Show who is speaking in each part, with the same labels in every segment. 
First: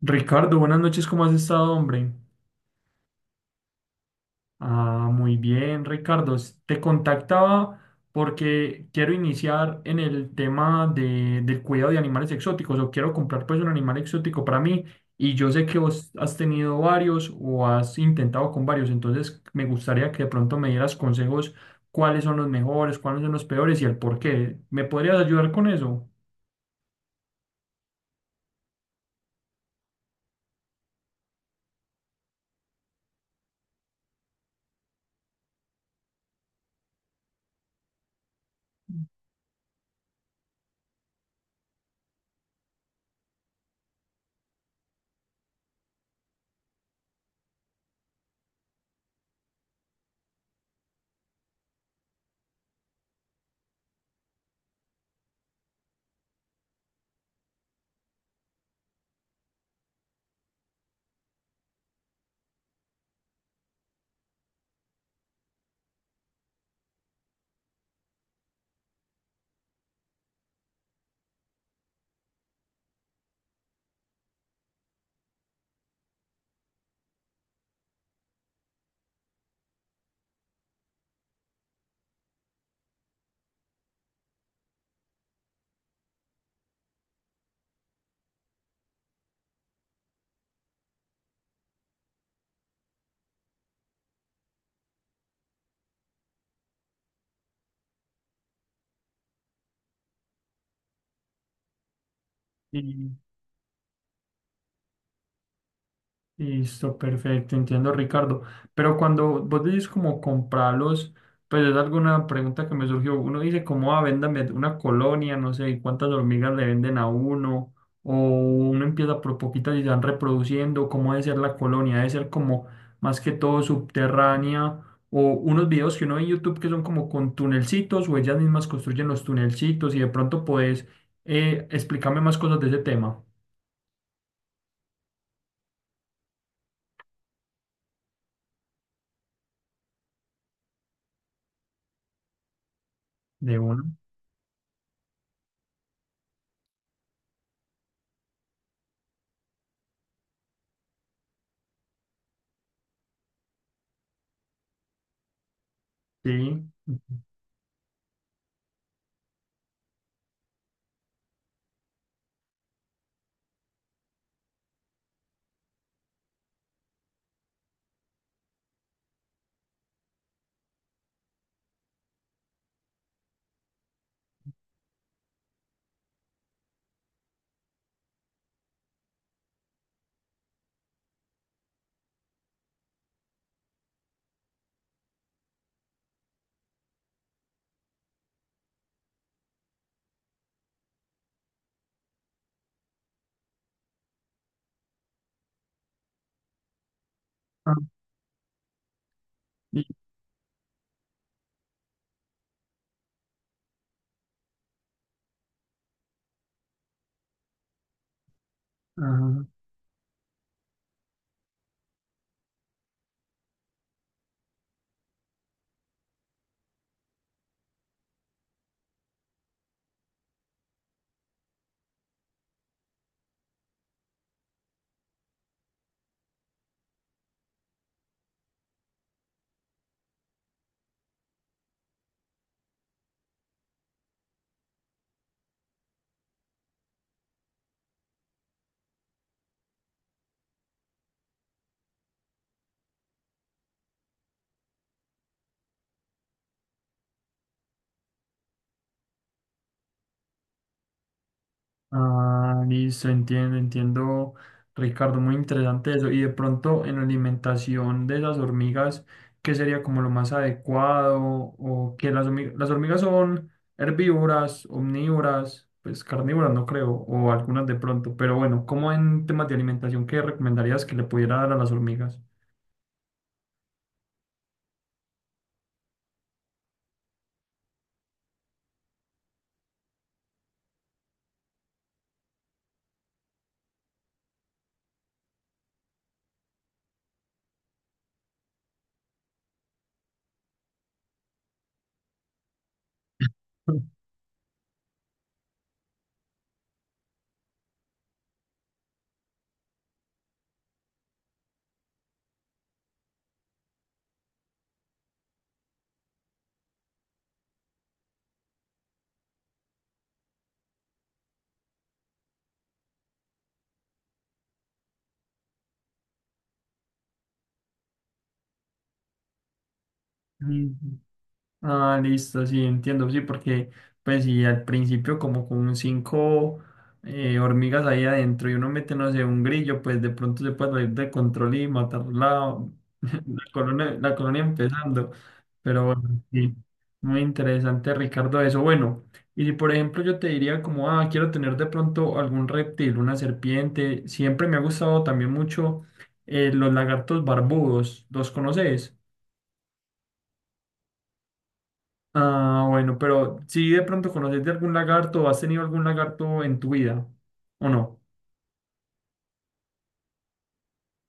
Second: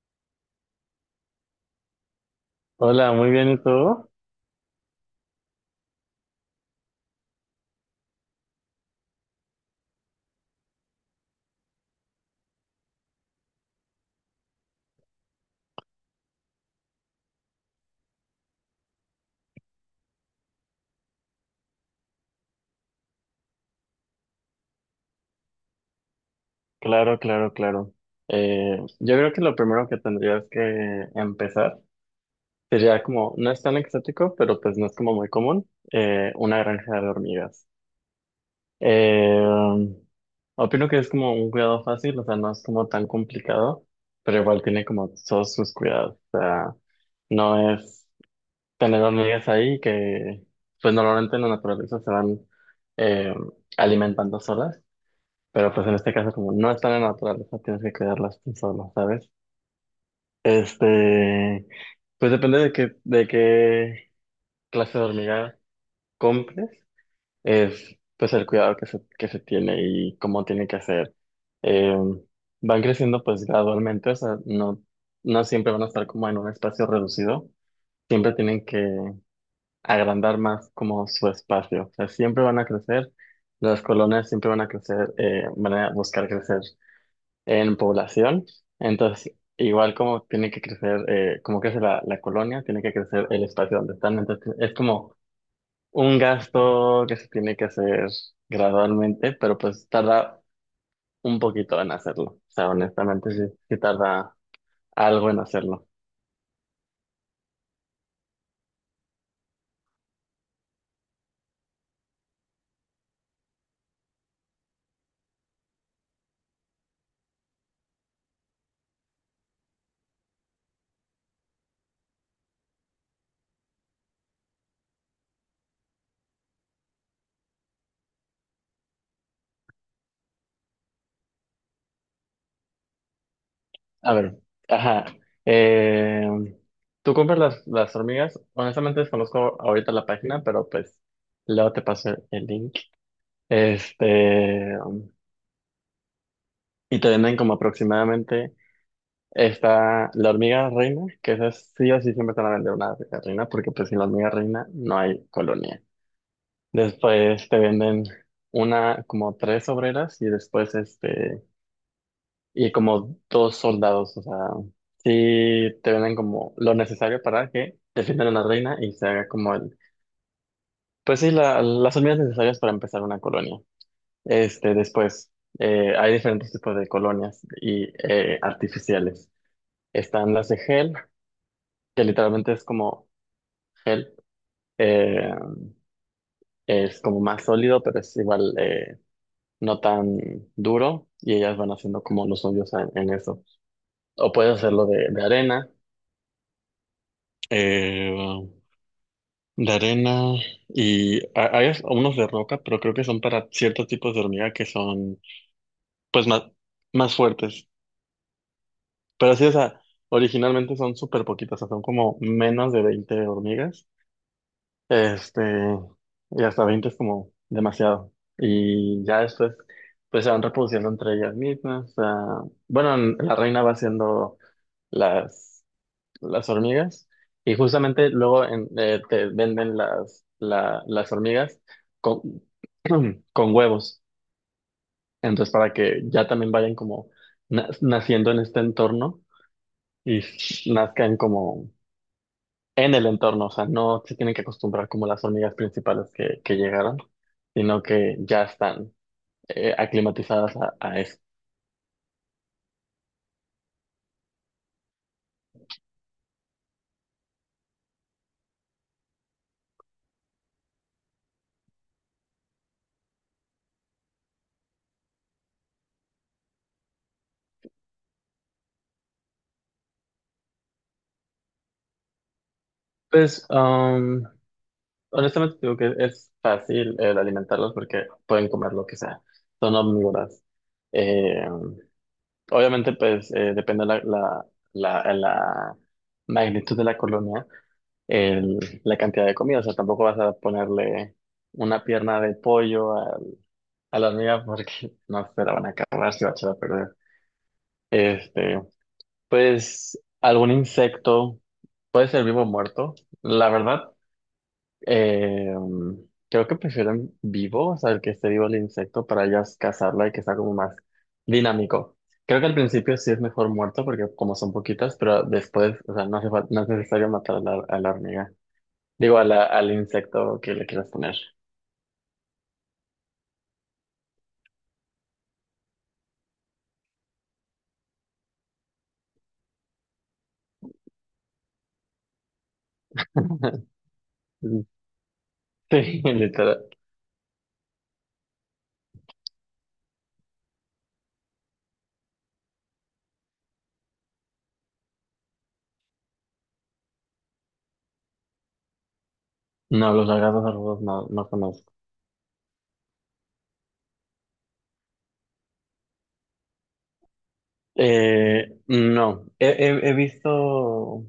Speaker 1: Ricardo, buenas noches, ¿cómo has estado, hombre?
Speaker 2: Hola, muy bien, ¿y tú?
Speaker 1: Ah, muy bien, Ricardo. Te contactaba porque quiero iniciar en el tema del cuidado de animales exóticos o quiero comprar pues un animal exótico para mí y yo sé que vos has tenido varios o has intentado con varios, entonces me gustaría que de pronto me dieras consejos cuáles son los mejores, cuáles son los peores y el por qué. ¿Me podrías ayudar con eso?
Speaker 2: Claro, claro, claro. Yo creo que lo primero que tendrías que empezar sería como, no es tan exótico, pero pues no es como muy común, una granja de hormigas. Eh, Opino que es como un cuidado fácil, o sea, no es como tan complicado, pero igual tiene como todos sus cuidados. O sea, no es tener hormigas ahí que, pues normalmente en la naturaleza se van eh, alimentando solas. Pero pues en este caso, como no están en la naturaleza, tienes que cuidarlas tú solo, ¿sabes? Este, pues depende de qué clase de hormiga compres, es pues el cuidado que se tiene y cómo tiene que ser. Eh, Van creciendo pues gradualmente, o sea, no siempre van a estar como en un espacio reducido, siempre tienen que agrandar más como su espacio, o sea, siempre van a crecer, las colonias siempre van a crecer, van a buscar crecer en población. Entonces, igual como tiene que crecer, como crece la colonia, tiene que crecer el espacio donde están. Entonces, es como un gasto que se tiene que hacer gradualmente, pero pues tarda un poquito en hacerlo. O sea,
Speaker 1: Sí.
Speaker 2: honestamente, sí tarda algo en hacerlo.
Speaker 1: Listo, perfecto, entiendo, Ricardo. Pero cuando vos decís como comprarlos, pues es alguna pregunta que me surgió. Uno dice como, ah, véndame una colonia, no sé, y cuántas hormigas le venden a uno, o uno empieza por poquitas y se van reproduciendo, cómo debe ser la colonia, debe ser como más que todo subterránea, o unos videos que uno ve en YouTube que son como con tunelcitos, o ellas mismas construyen los tunelcitos, y de pronto podés explicarme más cosas de ese tema.
Speaker 2: A ver, ajá. eh, ¿Tú compras las hormigas? Honestamente desconozco ahorita la página, pero pues luego te paso el link.
Speaker 1: De uno,
Speaker 2: Este, y te venden como aproximadamente. Está la hormiga reina, que esa sí o sí siempre te van a vender una hormiga reina, porque pues sin la hormiga reina no hay colonia.
Speaker 1: sí.
Speaker 2: Después te venden una, como tres obreras y después y como dos soldados, o sea, sí te venden como lo necesario para que defiendan a la reina y se haga como el, pues sí, las hormigas necesarias para empezar una colonia. Después, hay diferentes tipos de colonias y artificiales. Están las de gel, que literalmente es como gel, eh, es como más sólido, pero es igual no tan duro y ellas van haciendo como los suyos en eso. O puedes hacerlo de arena,
Speaker 1: Ah.
Speaker 2: eh, de arena y hay unos de roca, pero creo que son para ciertos tipos de hormiga que son pues más fuertes. Pero sí,
Speaker 1: Ajá.
Speaker 2: o sea, originalmente son súper poquitas, o sea, son como menos de 20 hormigas. Este, y hasta 20 es como demasiado. Y ya después, pues se van reproduciendo entre ellas mismas. Ah, bueno, la reina va haciendo las, las hormigas y justamente luego te venden las, las hormigas con, con huevos. Entonces, para que ya también vayan como naciendo en este entorno y nazcan como en el entorno, o sea, no se tienen que acostumbrar como las hormigas principales que llegaron, sino que ya están aclimatizadas a eso.
Speaker 1: Ah, listo, entiendo, entiendo, Ricardo, muy interesante eso. Y de pronto en la alimentación de las hormigas, ¿qué sería como lo más adecuado? O que las hormigas son herbívoras, omnívoras, pues carnívoras no creo, o algunas de pronto. Pero bueno, ¿cómo en temas de alimentación, qué recomendarías que le pudiera dar a las hormigas?
Speaker 2: Pues, honestamente digo que es fácil el alimentarlas porque pueden comer lo que sea, son omnívoras. Eh, Obviamente, pues, depende la magnitud de la colonia, la cantidad de comida, o sea, tampoco vas a ponerle una pierna de pollo a la mía porque no se la van a acabar si va a echar a perder. Este, pues algún insecto, puede ser vivo o muerto. La verdad, eh, creo que prefieren vivo, o sea, el que esté vivo el insecto para ellas cazarla y que sea como más dinámico. Creo que al principio sí es mejor muerto porque como son poquitas, pero después, o sea, no hace no es necesario matar a a la hormiga. Digo, al insecto que le
Speaker 1: Mm.
Speaker 2: quieras poner.
Speaker 1: Ah, listo, sí, entiendo, sí, porque pues si al principio como con cinco hormigas ahí adentro y uno mete, no sé, un grillo, pues de pronto se puede salir de control y matar la, la colonia empezando. Pero
Speaker 2: Sí,
Speaker 1: bueno, sí,
Speaker 2: literal.
Speaker 1: muy interesante, Ricardo, eso. Bueno, y si por ejemplo yo te diría como, ah, quiero tener de pronto algún reptil, una serpiente, siempre me ha gustado también mucho los lagartos barbudos, ¿los conoces?
Speaker 2: No, los lagartos arrugados no conozco.
Speaker 1: Ah, bueno, pero si de pronto conoces de algún lagarto o has tenido algún lagarto en tu vida, ¿o no?
Speaker 2: No, he visto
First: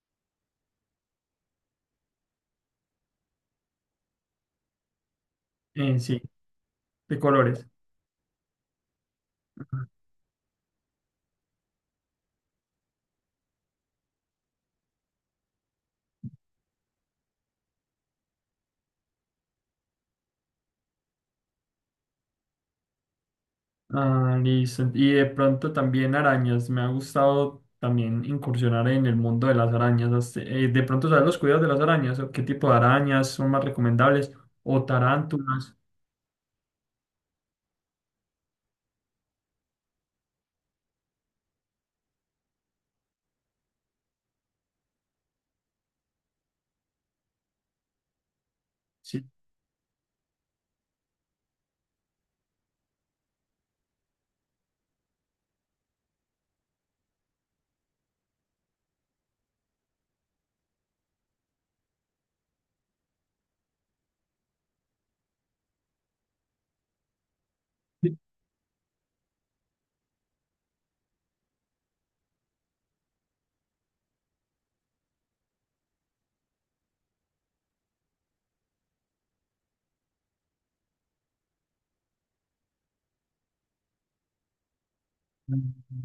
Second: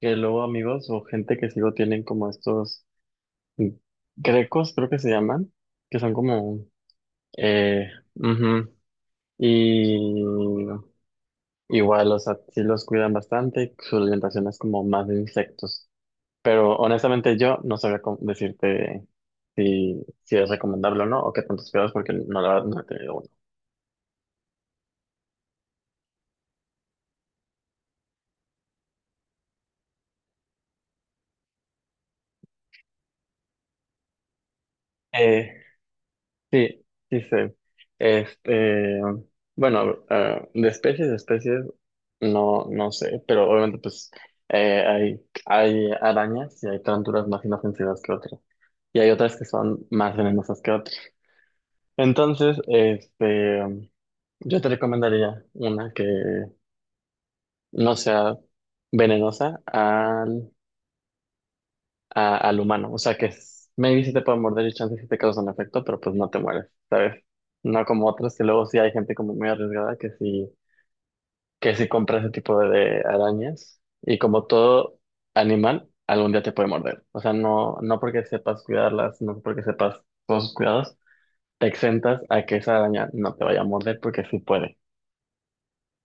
Speaker 2: que luego amigos o gente que sigo tienen como estos grecos, creo que se llaman, que son
Speaker 1: Sí,
Speaker 2: como,
Speaker 1: de colores.
Speaker 2: eh, ujú. Y igual, o sea, sí los cuidan bastante, su alimentación es como más de insectos, pero honestamente yo no sabría cómo decirte si, si es recomendable o no, o qué tantos cuidados, porque no, la verdad, no he tenido uno.
Speaker 1: Ah, listo. Y de pronto también arañas. Me ha gustado también incursionar en el mundo de las arañas. De pronto, ¿sabes los cuidados de las arañas? ¿O ¿qué tipo de arañas son más recomendables? ¿O
Speaker 2: Eh,
Speaker 1: tarántulas?
Speaker 2: Sí, sí sé. Este, bueno, ah, de especies, no, no sé, pero obviamente pues hay arañas y hay tarántulas más inofensivas que otras. Y hay
Speaker 1: Sí.
Speaker 2: otras que son más venenosas que otras. Entonces, yo te recomendaría una que no sea venenosa al humano. O sea que maybe si te pueden morder y chance si te causan efecto, pero pues no te mueres, ¿sabes? No como
Speaker 1: Sí.
Speaker 2: otras, que luego sí hay gente como muy arriesgada que sí compra ese tipo de arañas. Y como todo animal, algún día te puede morder. O sea, no porque sepas cuidarlas, no porque sepas todos sus cuidados, te exentas a que esa araña no te vaya a morder porque sí puede.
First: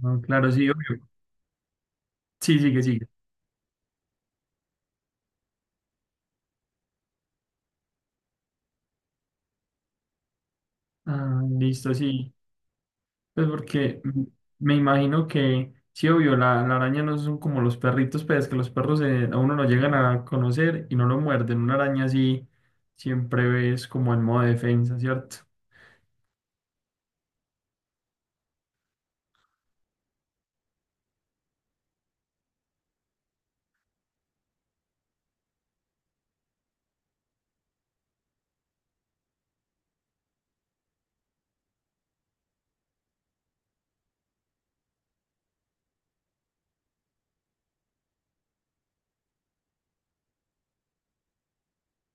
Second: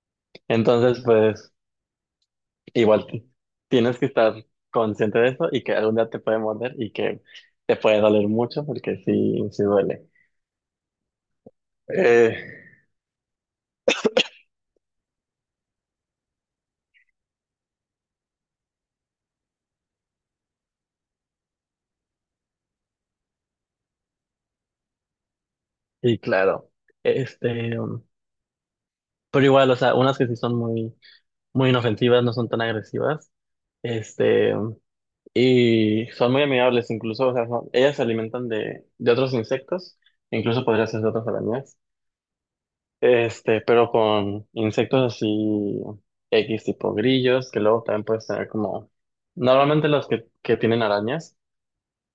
Speaker 1: Ah, claro, sí, obvio.
Speaker 2: Entonces, pues.
Speaker 1: Sí, sigue, sigue.
Speaker 2: Igual t- Tienes que estar consciente de eso y que algún día te puede morder y que te puede doler mucho porque sí, sí duele.
Speaker 1: Ah, listo, sí.
Speaker 2: Eh,
Speaker 1: Pues porque mm, me imagino que, sí, obvio, la araña no son como los perritos, pero es que los perros a uno lo llegan a conocer y no lo muerden. Una araña sí siempre ves como en modo defensa, ¿cierto?
Speaker 2: y claro, este, um, pero igual, o sea, unas que sí son muy inofensivas, no son tan agresivas, este, um, y son muy amigables incluso, o sea, ellas se alimentan de otros insectos, incluso podría ser de otras arañas. Pero con insectos así X tipo grillos, que luego también puedes tener como, normalmente que tienen arañas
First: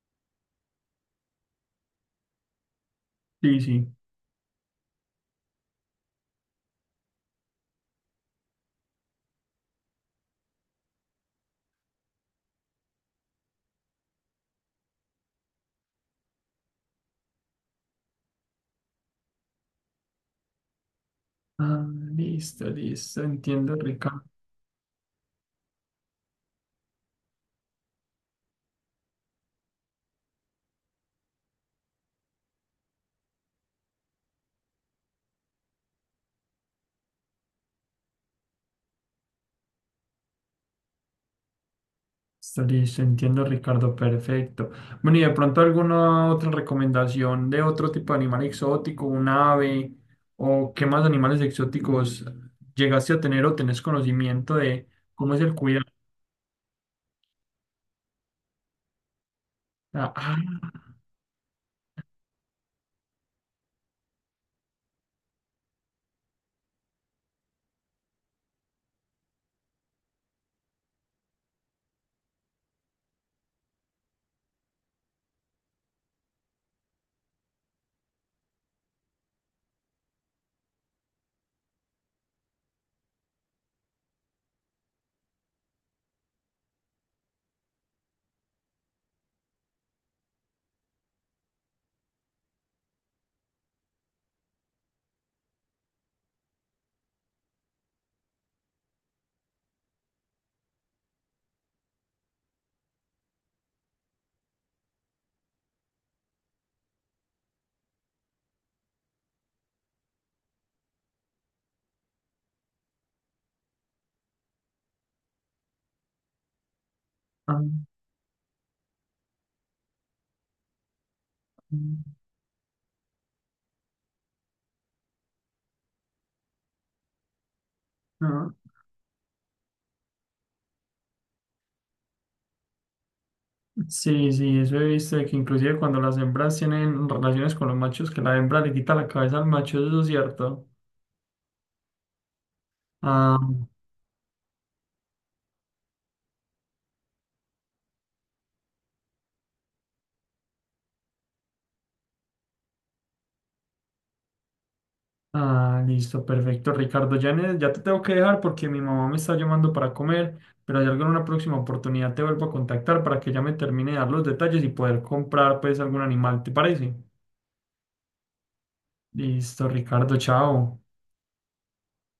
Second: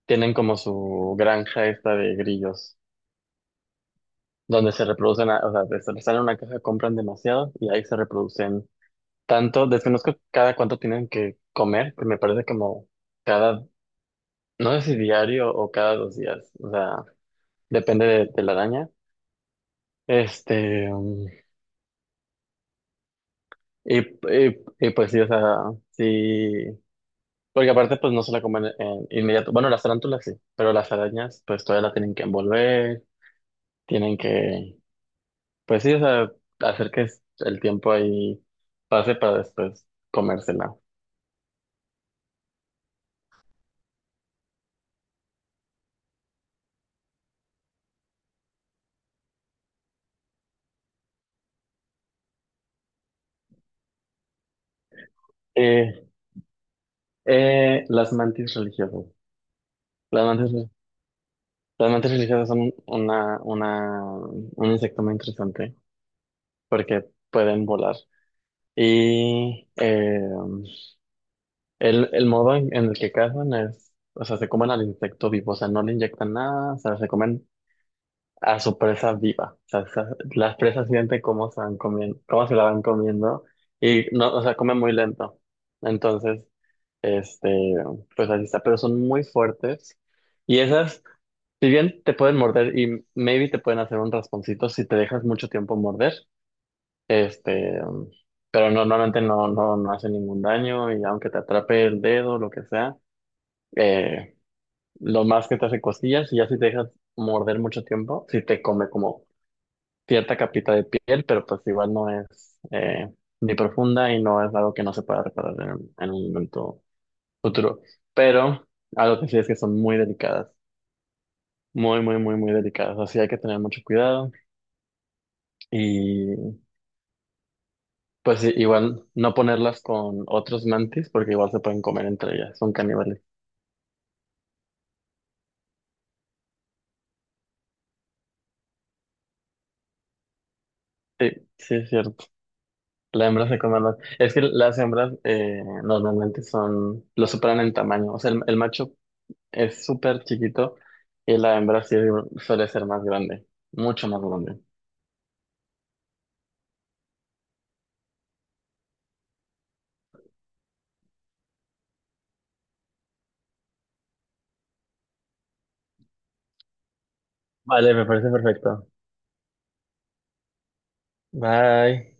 Speaker 2: tienen como su granja esta de grillos,
Speaker 1: Sí, sí.
Speaker 2: donde se reproducen, o sea, les salen una caja, compran demasiado y ahí se reproducen tanto, desconozco cada cuánto tienen que comer, que me parece como cada, no sé si diario o cada 2 días, o sea, depende de la araña. Este, um,
Speaker 1: Ah, listo, listo, entiendo,
Speaker 2: y,
Speaker 1: Ricardo.
Speaker 2: y, y pues sí, o sea, sí. Porque aparte, pues no se la comen en inmediato. Bueno, las tarántulas sí, pero las arañas, pues todavía la tienen que envolver, tienen que, pues sí, o sea, hacer que el tiempo ahí pase para después comérsela.
Speaker 1: Listo, listo, entiendo, Ricardo, perfecto. Bueno, y de pronto alguna otra recomendación de otro tipo de animal exótico, un ave, o qué más animales exóticos llegaste a tener o tenés conocimiento de cómo es el cuidado.
Speaker 2: Eh, las mantis religiosas.
Speaker 1: Ah,
Speaker 2: Las
Speaker 1: ah,
Speaker 2: mantis, las mantis religiosas son un insecto muy interesante porque pueden volar. Y el modo en el que cazan es, o sea, se comen al insecto vivo, o sea, no le inyectan nada, o sea, se comen a su presa viva. O sea, las presas sienten cómo se van comiendo, cómo se la van comiendo y no, o sea, comen muy lento. Entonces, este, pues así está, pero son muy fuertes y esas, si bien te pueden morder y maybe te pueden hacer un rasponcito si te dejas mucho tiempo morder, este, pero no, normalmente no hace ningún daño y aunque te atrape el dedo, lo que sea, eh, lo más que te hace costillas y ya si te dejas morder mucho tiempo, si te come como cierta capita de piel, pero pues igual no es ni profunda y no es algo que no se pueda reparar en, en un momento futuro.
Speaker 1: ah,
Speaker 2: Pero algo que sí es que son muy delicadas,
Speaker 1: ah.
Speaker 2: muy delicadas. Así hay que tener mucho cuidado y pues sí,
Speaker 1: Ah.
Speaker 2: igual no ponerlas con otros mantis porque igual se pueden comer entre ellas, son caníbales.
Speaker 1: Sí, sí, eso he visto de que inclusive cuando las hembras tienen relaciones con los machos, que la hembra le quita la cabeza al macho, eso es cierto.
Speaker 2: Sí, sí, es cierto. La
Speaker 1: Ah,
Speaker 2: hembra se come más. Es que las hembras normalmente son, lo superan en tamaño. O sea, el macho es súper chiquito y la hembra sí suele ser más grande, mucho más grande.
Speaker 1: ah, listo, perfecto, Ricardo. Ya, ya te tengo que dejar porque mi mamá me está llamando para comer, pero hay algo en una próxima oportunidad te vuelvo a contactar para que ya me termine de dar los detalles y poder comprar pues algún animal, ¿te parece?
Speaker 2: Vale, me parece perfecto.
Speaker 1: Listo, Ricardo, chao.
Speaker 2: Bye.